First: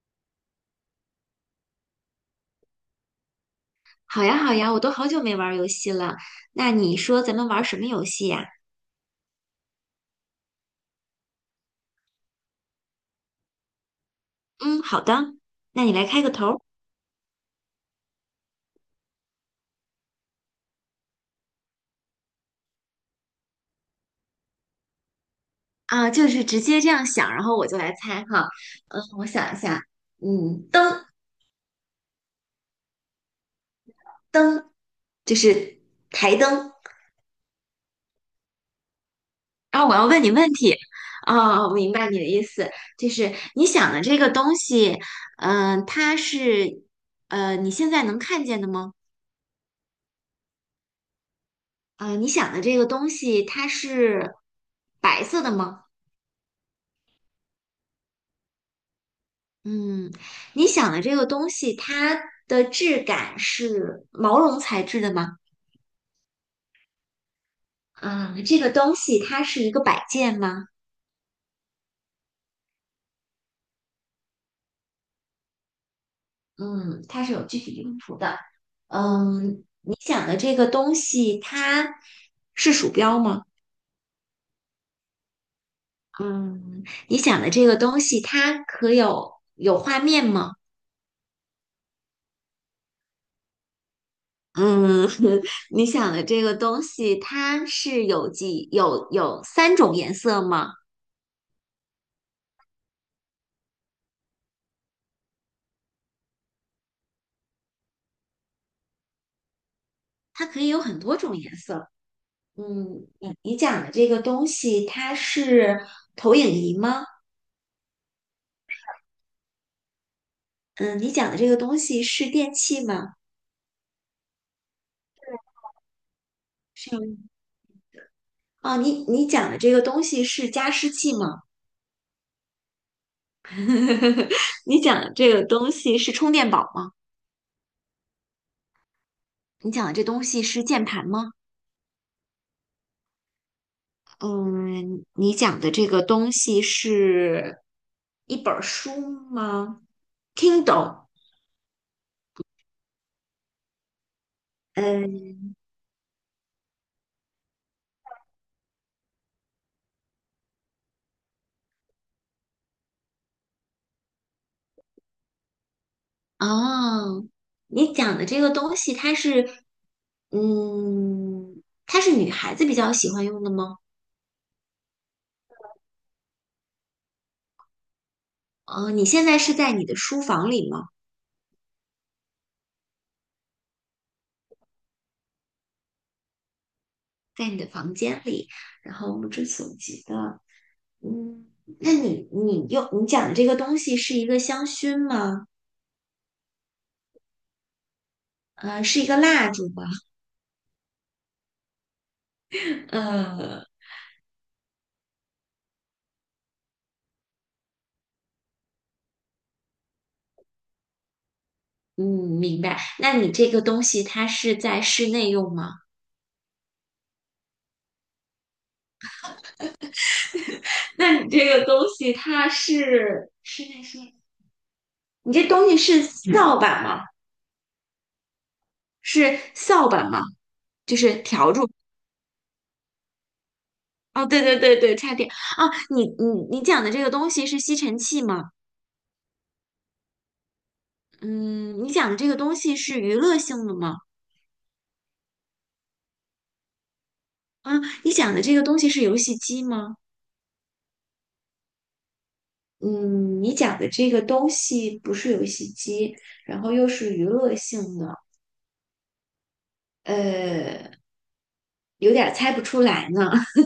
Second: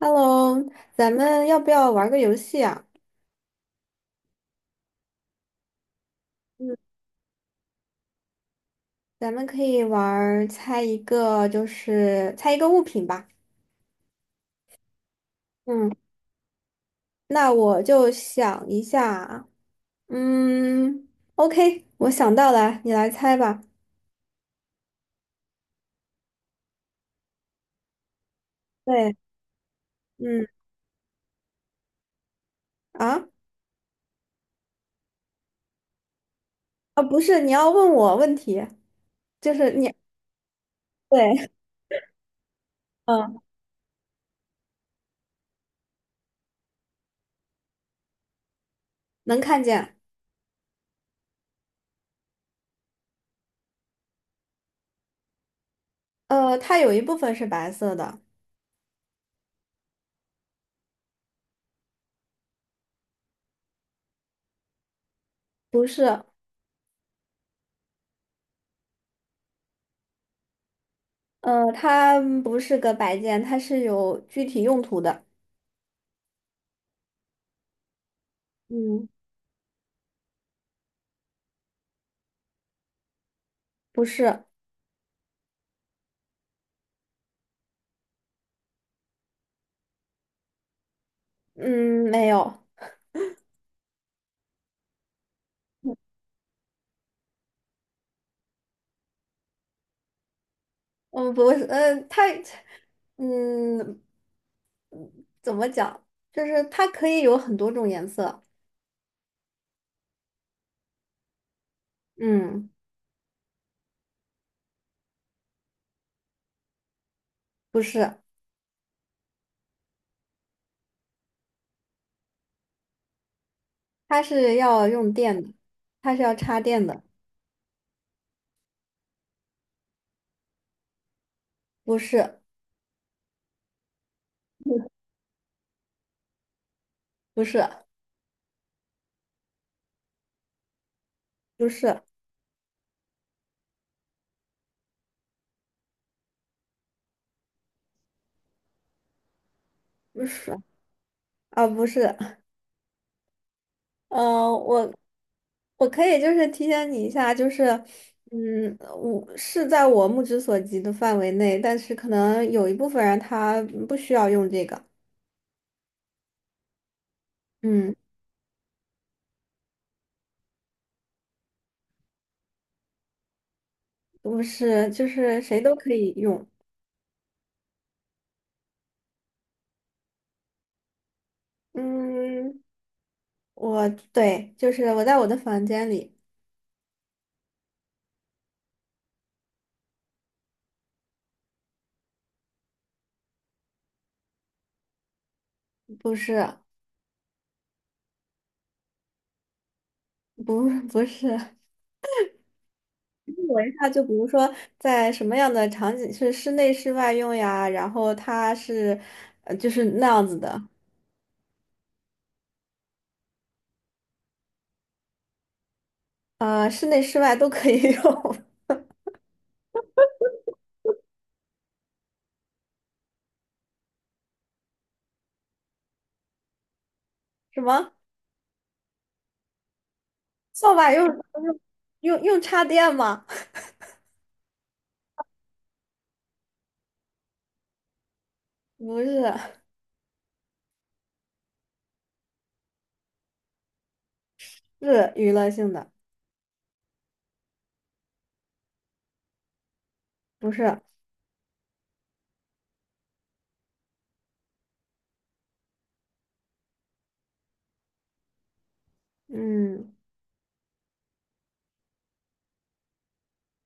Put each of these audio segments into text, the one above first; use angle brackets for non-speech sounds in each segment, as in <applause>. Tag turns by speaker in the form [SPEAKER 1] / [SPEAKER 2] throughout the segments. [SPEAKER 1] Hello，咱们要不要玩个游戏啊？
[SPEAKER 2] 好呀，好呀，我都好久没玩儿游戏了。那
[SPEAKER 1] 嗯，
[SPEAKER 2] 你说咱们玩儿什么游戏呀？
[SPEAKER 1] 咱们可以玩儿猜一个，就是猜一个物品吧。
[SPEAKER 2] 嗯，好的，那
[SPEAKER 1] 嗯，
[SPEAKER 2] 你来开个头儿
[SPEAKER 1] 那我就想一下。嗯，OK，我想到了，你来猜吧。
[SPEAKER 2] 啊，就是直接这样想，然后我就来猜哈。嗯，
[SPEAKER 1] 对。
[SPEAKER 2] 我想一下，
[SPEAKER 1] 嗯。
[SPEAKER 2] 嗯，灯
[SPEAKER 1] 啊
[SPEAKER 2] 灯就是台灯，
[SPEAKER 1] 啊，不是，你要问我问题，就是
[SPEAKER 2] 然后
[SPEAKER 1] 你，
[SPEAKER 2] 我要问你问题。
[SPEAKER 1] 对。
[SPEAKER 2] 哦，我明白你的意思，就是
[SPEAKER 1] 嗯，
[SPEAKER 2] 你想的这个东西，嗯、它是你现在能看见的吗？
[SPEAKER 1] 能看见。
[SPEAKER 2] 呃，你想的这个东西，它是白色的吗？
[SPEAKER 1] 它有一部分是白色的。
[SPEAKER 2] 嗯，你想的这个东西，它的质感是毛绒材质的吗？
[SPEAKER 1] 不是。
[SPEAKER 2] 嗯，这个东西它是一个摆件吗？
[SPEAKER 1] 它不是个摆件，它是有具体用途的。
[SPEAKER 2] 嗯，它是有具体用途的。
[SPEAKER 1] 嗯，
[SPEAKER 2] 嗯，你想的这个东西，它是鼠标吗？
[SPEAKER 1] 不是。
[SPEAKER 2] 嗯，你想的这个东西，它可有画面吗？
[SPEAKER 1] 嗯，没有。
[SPEAKER 2] 嗯，<laughs> 你想的这个东西，它是有几有有三种颜色吗？
[SPEAKER 1] 不是，嗯，怎么讲？就是它可以有很多种颜色。
[SPEAKER 2] 它可以有很多种颜色。
[SPEAKER 1] 嗯，
[SPEAKER 2] 嗯，你讲的这个东西，它是投影仪吗？
[SPEAKER 1] 不是，
[SPEAKER 2] 嗯，你讲的这个东西是电器吗？
[SPEAKER 1] 它是要用电的，它是要插电
[SPEAKER 2] 是有
[SPEAKER 1] 的。
[SPEAKER 2] 哦，你讲的这个东西是加湿器吗？
[SPEAKER 1] 不是，
[SPEAKER 2] <laughs> 你讲的这个东西是充电宝吗？
[SPEAKER 1] 不是，
[SPEAKER 2] 你讲的这东西是键盘吗？
[SPEAKER 1] 不是，
[SPEAKER 2] 嗯，你讲的这个东西是一本儿书吗
[SPEAKER 1] 不是，
[SPEAKER 2] ？Kindle，
[SPEAKER 1] 啊，不是。呃，我
[SPEAKER 2] 嗯
[SPEAKER 1] 我可以就是提醒你一下，就是我是在我目之所及的范围内，但是可能有一部分人他不需要用这个。
[SPEAKER 2] 哦，你
[SPEAKER 1] 嗯，
[SPEAKER 2] 讲的这个东西，它是，嗯，它是女孩子比较喜欢用的吗？
[SPEAKER 1] 不是，就是谁都可以用。
[SPEAKER 2] 哦，你现在是在你的书房里吗？
[SPEAKER 1] 嗯，我对，就是我在我的房间里。
[SPEAKER 2] 在你的房间里，然后目之所及的，嗯，那你讲的这个东西是一个香薰吗？
[SPEAKER 1] 不是，
[SPEAKER 2] 呃，是一个蜡烛吗？
[SPEAKER 1] 不，不是。
[SPEAKER 2] <laughs>
[SPEAKER 1] 我
[SPEAKER 2] 呃，
[SPEAKER 1] 一下就比如说在什么样的场景是室内室外用呀，然后它是，就是那样子的。
[SPEAKER 2] 嗯，明白。那你这个东西它是在室内用吗？
[SPEAKER 1] 室内室外都可以用。<laughs>
[SPEAKER 2] 那你这个东西它是室内是？你这东西是扫把吗？
[SPEAKER 1] 什么
[SPEAKER 2] 是扫把吗？
[SPEAKER 1] 扫把
[SPEAKER 2] 就
[SPEAKER 1] 用
[SPEAKER 2] 是笤帚。
[SPEAKER 1] 用用插电吗？<laughs>
[SPEAKER 2] 哦，对对对对，差点啊！你讲的这个东西是吸尘器吗？
[SPEAKER 1] 不是，
[SPEAKER 2] 嗯，你讲的这个东西是娱乐性的吗？
[SPEAKER 1] 是娱乐性的。
[SPEAKER 2] 啊，你讲的这个东西是游戏机吗？
[SPEAKER 1] 不是。
[SPEAKER 2] 嗯，你讲的这个东西不是游戏机，然后又是娱乐性的，
[SPEAKER 1] 嗯。
[SPEAKER 2] 呃，有点儿猜不出来呢。<laughs>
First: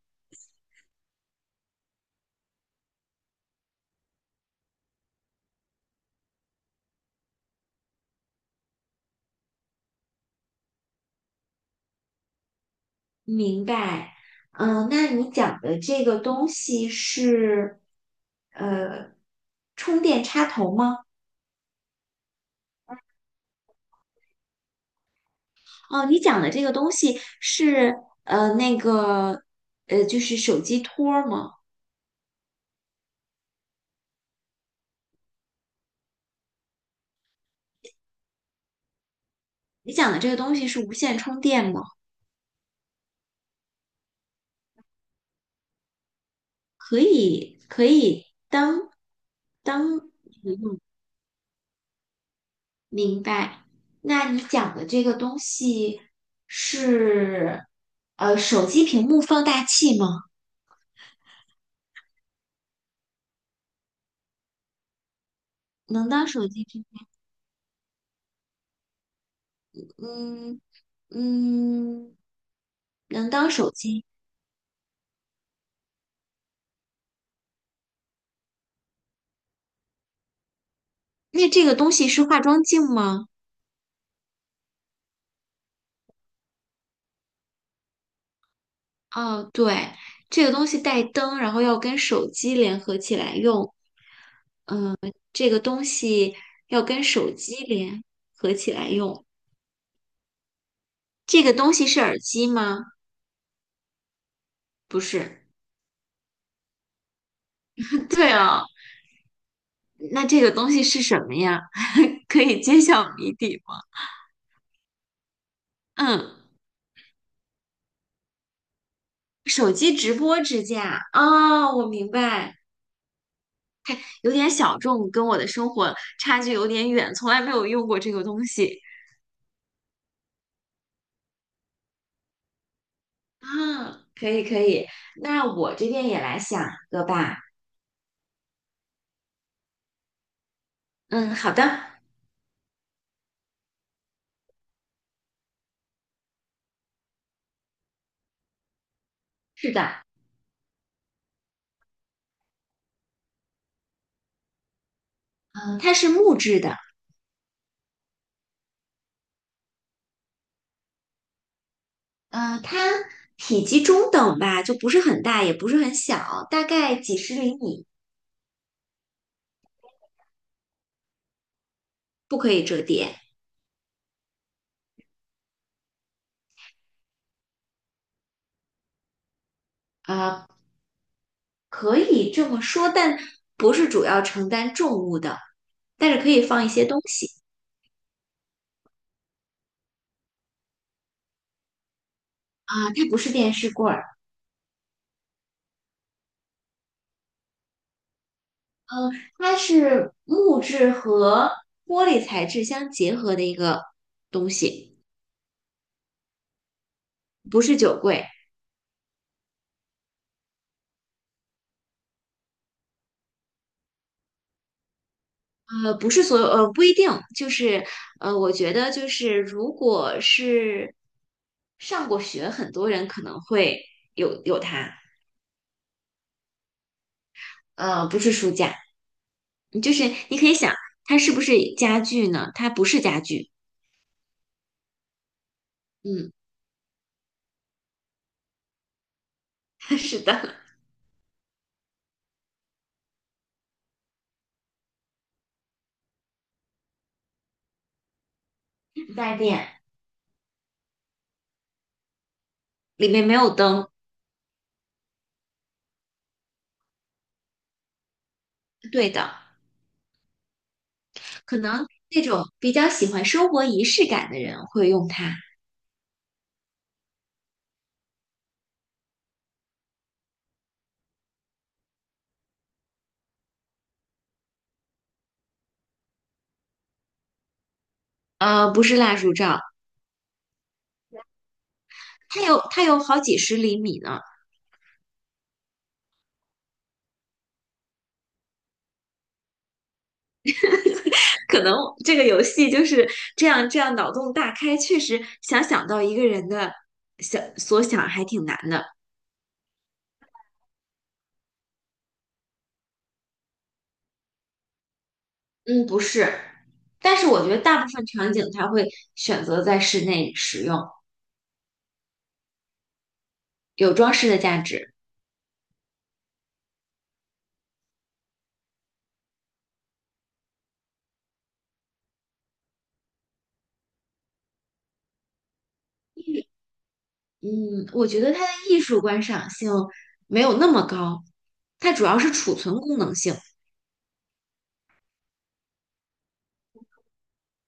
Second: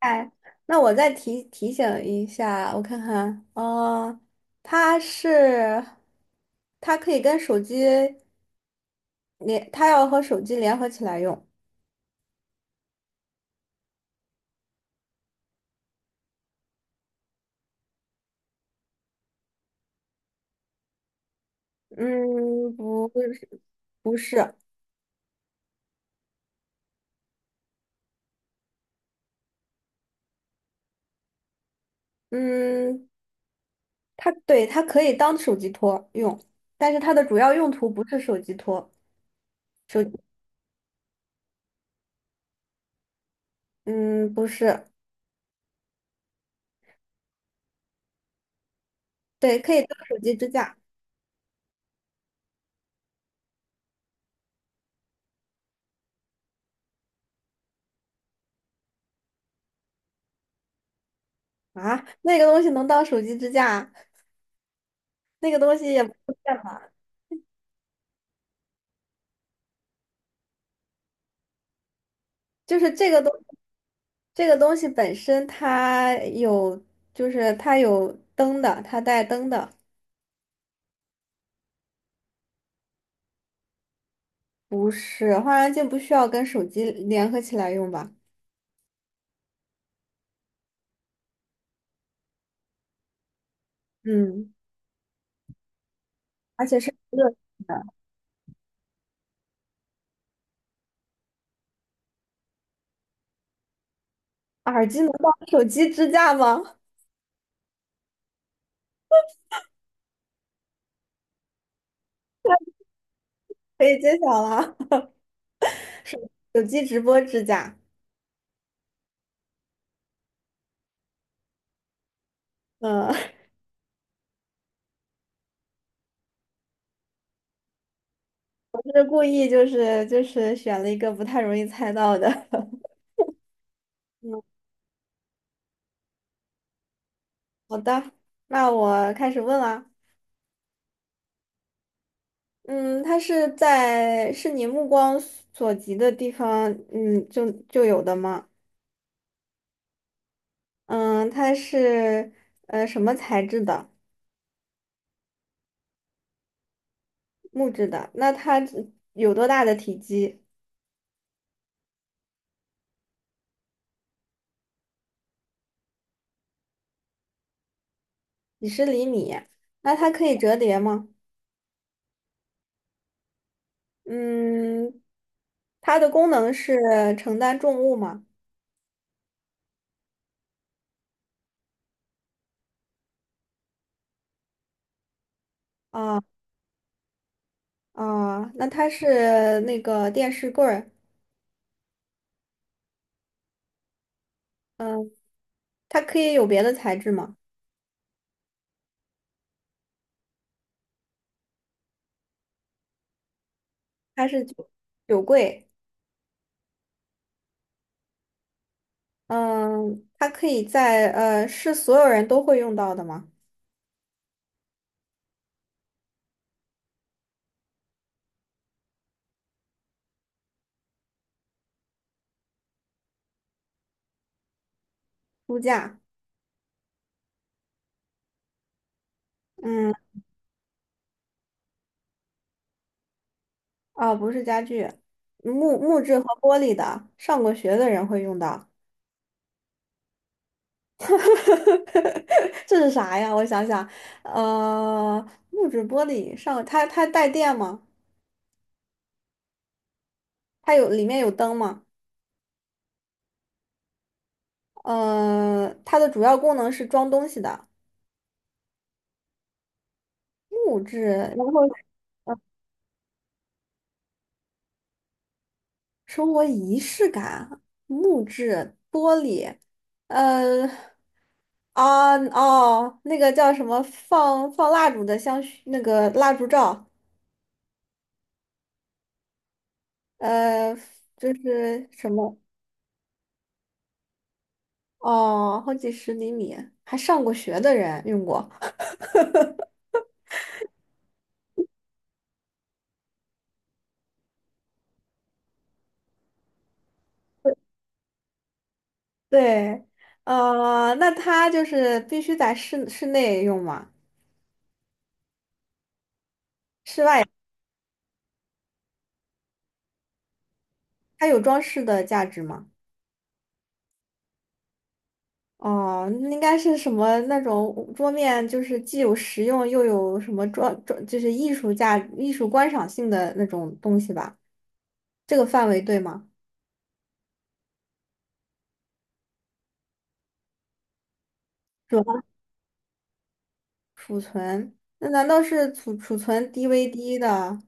[SPEAKER 1] 哎，那我再提醒一下，我看看，它是，它可以跟手机连，它要和手机联合起来用。
[SPEAKER 2] 明白。嗯，那你讲的这个东西是，呃，充电插头吗？
[SPEAKER 1] 嗯，不是，不是。
[SPEAKER 2] 哦，你讲的这个东西是呃那个，就是手机托儿吗？
[SPEAKER 1] 嗯，它对，它可以当手机托用，但是它的主要用途不是手机托。
[SPEAKER 2] 你
[SPEAKER 1] 手，
[SPEAKER 2] 讲的这个东西是无线充电吗？
[SPEAKER 1] 嗯，不是。
[SPEAKER 2] 可以，可以当
[SPEAKER 1] 对，可以当
[SPEAKER 2] 当
[SPEAKER 1] 手机支架
[SPEAKER 2] 明白。那你讲的这个东西是呃手机屏幕放大器吗？
[SPEAKER 1] 啊。那个东西能当手机支架，那个东西也
[SPEAKER 2] 能
[SPEAKER 1] 不
[SPEAKER 2] 当
[SPEAKER 1] 是
[SPEAKER 2] 手
[SPEAKER 1] 电
[SPEAKER 2] 机
[SPEAKER 1] 脑，
[SPEAKER 2] 屏幕？嗯嗯，
[SPEAKER 1] 就是这个东。
[SPEAKER 2] 能当手机。
[SPEAKER 1] 这个东西本身它有，就是它有灯的，它带灯的。
[SPEAKER 2] 那这个东西是化妆镜吗？
[SPEAKER 1] 不是化妆镜不需要跟手机联合起来用吧？
[SPEAKER 2] 哦，对，这个东西带灯，然后要跟手机联合起来用，
[SPEAKER 1] 嗯，
[SPEAKER 2] 这个东西
[SPEAKER 1] 而且
[SPEAKER 2] 要
[SPEAKER 1] 是
[SPEAKER 2] 跟
[SPEAKER 1] 热
[SPEAKER 2] 手机
[SPEAKER 1] 的。
[SPEAKER 2] 联合起来用。这个东西是耳机吗？
[SPEAKER 1] 耳机
[SPEAKER 2] 不
[SPEAKER 1] 能当
[SPEAKER 2] 是。
[SPEAKER 1] 手机支架吗？
[SPEAKER 2] 对哦，那这个东西是什么呀？<laughs> 可以揭晓谜底吗？
[SPEAKER 1] 可以揭晓了。
[SPEAKER 2] 嗯，
[SPEAKER 1] <laughs> 手机直播支架。
[SPEAKER 2] 手机直播支架。哦，我明白，
[SPEAKER 1] 嗯。<laughs>
[SPEAKER 2] 有点小众，跟我的生活差距有点远，从来没有用过这个东西。
[SPEAKER 1] 就是故意就是选了一个不太容易猜到的。<laughs>
[SPEAKER 2] 啊，可
[SPEAKER 1] 嗯，
[SPEAKER 2] 以可以，那我这边也来想一个吧。
[SPEAKER 1] 好的，那我开始问了。
[SPEAKER 2] 嗯，好的，
[SPEAKER 1] 嗯，它是在是你目光所及的地方，就有的吗？
[SPEAKER 2] 是的，
[SPEAKER 1] 嗯，它是什么材质的？
[SPEAKER 2] 嗯，它是木质的，
[SPEAKER 1] 木质的。那它有多大的体积？
[SPEAKER 2] 嗯，它体积中等吧，就不是很大，也不是很小，大概几十厘米，
[SPEAKER 1] 几十厘米。那它可以折叠吗？
[SPEAKER 2] 不可以折叠，
[SPEAKER 1] 嗯，它的功能是承担重物吗？
[SPEAKER 2] 呃，可以这么说，但不是主要承担重物的，但是
[SPEAKER 1] 啊
[SPEAKER 2] 可以放一些东西
[SPEAKER 1] 啊，那它是那个电视柜儿。
[SPEAKER 2] 啊，它不是电视柜儿，
[SPEAKER 1] 嗯，它可以有别的材质吗？
[SPEAKER 2] 嗯，它是木质和玻璃材质相结合的一个
[SPEAKER 1] 它是
[SPEAKER 2] 东
[SPEAKER 1] 酒
[SPEAKER 2] 西，
[SPEAKER 1] 酒柜。
[SPEAKER 2] 不是酒柜。
[SPEAKER 1] 嗯，它可以在是所有人都会用到的吗？
[SPEAKER 2] 呃，不是所有，呃，不一定，就是呃，我觉得就是如果是上过学，很多人可能会有它，
[SPEAKER 1] 书架。
[SPEAKER 2] 呃，不是书架，
[SPEAKER 1] 嗯。
[SPEAKER 2] 就是你可以想，它是不是家具呢？它不是家具，
[SPEAKER 1] 哦，不是家具，木质和
[SPEAKER 2] 嗯，
[SPEAKER 1] 玻璃的，上过学的人会用到。
[SPEAKER 2] <laughs> 是的，
[SPEAKER 1] <laughs> 这是啥呀？我想想。呃，木质玻璃上，它带电吗？
[SPEAKER 2] 带电，
[SPEAKER 1] 它有里面有灯吗？
[SPEAKER 2] 里面没有灯，
[SPEAKER 1] 它的主要功能是装东西的，
[SPEAKER 2] 对的，
[SPEAKER 1] 木质，然
[SPEAKER 2] 可
[SPEAKER 1] 后
[SPEAKER 2] 能那
[SPEAKER 1] 呃，
[SPEAKER 2] 种比较喜欢生活仪式感的人会用它，
[SPEAKER 1] 生活仪式感，木质玻璃。呃，啊哦，那个叫什么放蜡烛的香薰，那个蜡烛罩。
[SPEAKER 2] 呃，不是蜡烛罩，
[SPEAKER 1] 呃，就是什么
[SPEAKER 2] 它有好几十厘米呢。
[SPEAKER 1] 哦，好几十厘米，还上过学的人用过。<laughs>
[SPEAKER 2] 可能这个游戏就是这样，这样脑洞大开，确实想到一个人的想所想还挺难的。
[SPEAKER 1] 对。那它就是必须在室内用吗？
[SPEAKER 2] 嗯，不是，
[SPEAKER 1] 室
[SPEAKER 2] 但
[SPEAKER 1] 外
[SPEAKER 2] 是我觉得大部分场景它会选择在室内使用，
[SPEAKER 1] 它有装饰的价值吗？
[SPEAKER 2] 有装饰的价值。
[SPEAKER 1] 哦，那应该是什么那种桌面，就是既有实用又有什么装，就是艺术价、艺术观赏性的那种东西吧？这个范围对吗？
[SPEAKER 2] 嗯，我觉得它的艺术观赏性没有那么高，它
[SPEAKER 1] 主
[SPEAKER 2] 主要
[SPEAKER 1] 要
[SPEAKER 2] 是储存功能性。
[SPEAKER 1] 储存，那难道是储存 DVD 的？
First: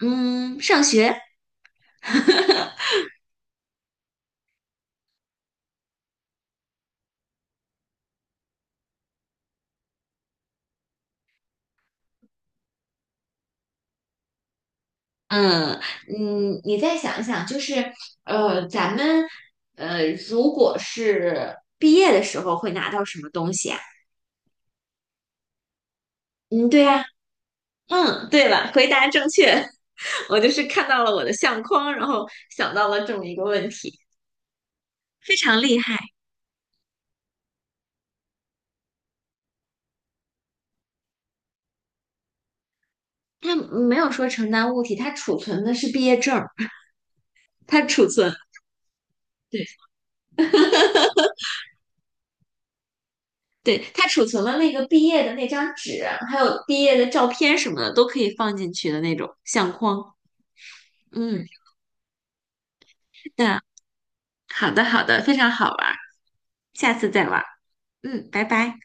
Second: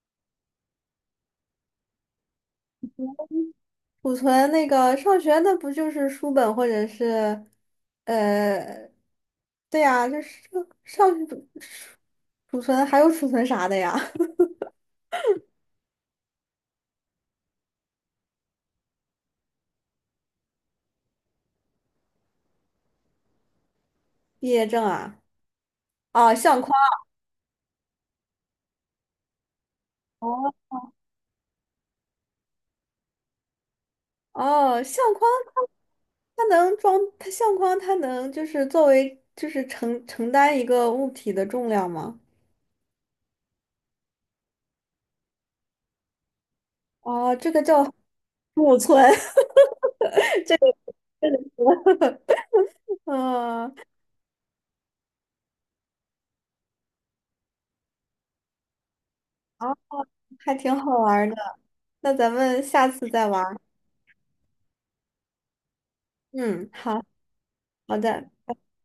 [SPEAKER 2] 嗯，上学
[SPEAKER 1] 储存那个上学那不就是书本或者是，呃，对呀，就是上储存还有储存啥的呀？<laughs>
[SPEAKER 2] 嗯嗯，你再想想，就是呃，咱们呃，如果是毕业的时候会拿到什么东西啊？
[SPEAKER 1] 毕业证啊。啊，相
[SPEAKER 2] 嗯，
[SPEAKER 1] 框
[SPEAKER 2] 对呀，嗯，对了，回答正确。<laughs> 我就
[SPEAKER 1] 哦。
[SPEAKER 2] 是看到了我的相框，然后想到了这么一个问题，
[SPEAKER 1] 哦，相框
[SPEAKER 2] 非
[SPEAKER 1] 它
[SPEAKER 2] 常厉害。
[SPEAKER 1] 它能装它相框它能就是作为就是承担一个物体的重量吗？
[SPEAKER 2] 它没有说承担物体，它储存的是毕业证儿，
[SPEAKER 1] 哦，这个
[SPEAKER 2] 它
[SPEAKER 1] 叫
[SPEAKER 2] 储存，
[SPEAKER 1] <laughs> 储存，
[SPEAKER 2] 对
[SPEAKER 1] <laughs> 这个词 <laughs> 嗯，
[SPEAKER 2] 对，它储存了那个毕业的那张纸，还有毕业的照片什么的，都可以放进去的那种
[SPEAKER 1] 啊，
[SPEAKER 2] 相框。
[SPEAKER 1] 还挺好玩儿的。
[SPEAKER 2] 嗯，
[SPEAKER 1] 那咱们下次再
[SPEAKER 2] 是
[SPEAKER 1] 玩儿
[SPEAKER 2] 的。好的，好的，非常好玩
[SPEAKER 1] 嗯，
[SPEAKER 2] 下
[SPEAKER 1] 好。
[SPEAKER 2] 次再玩
[SPEAKER 1] 好的。
[SPEAKER 2] 嗯，拜拜。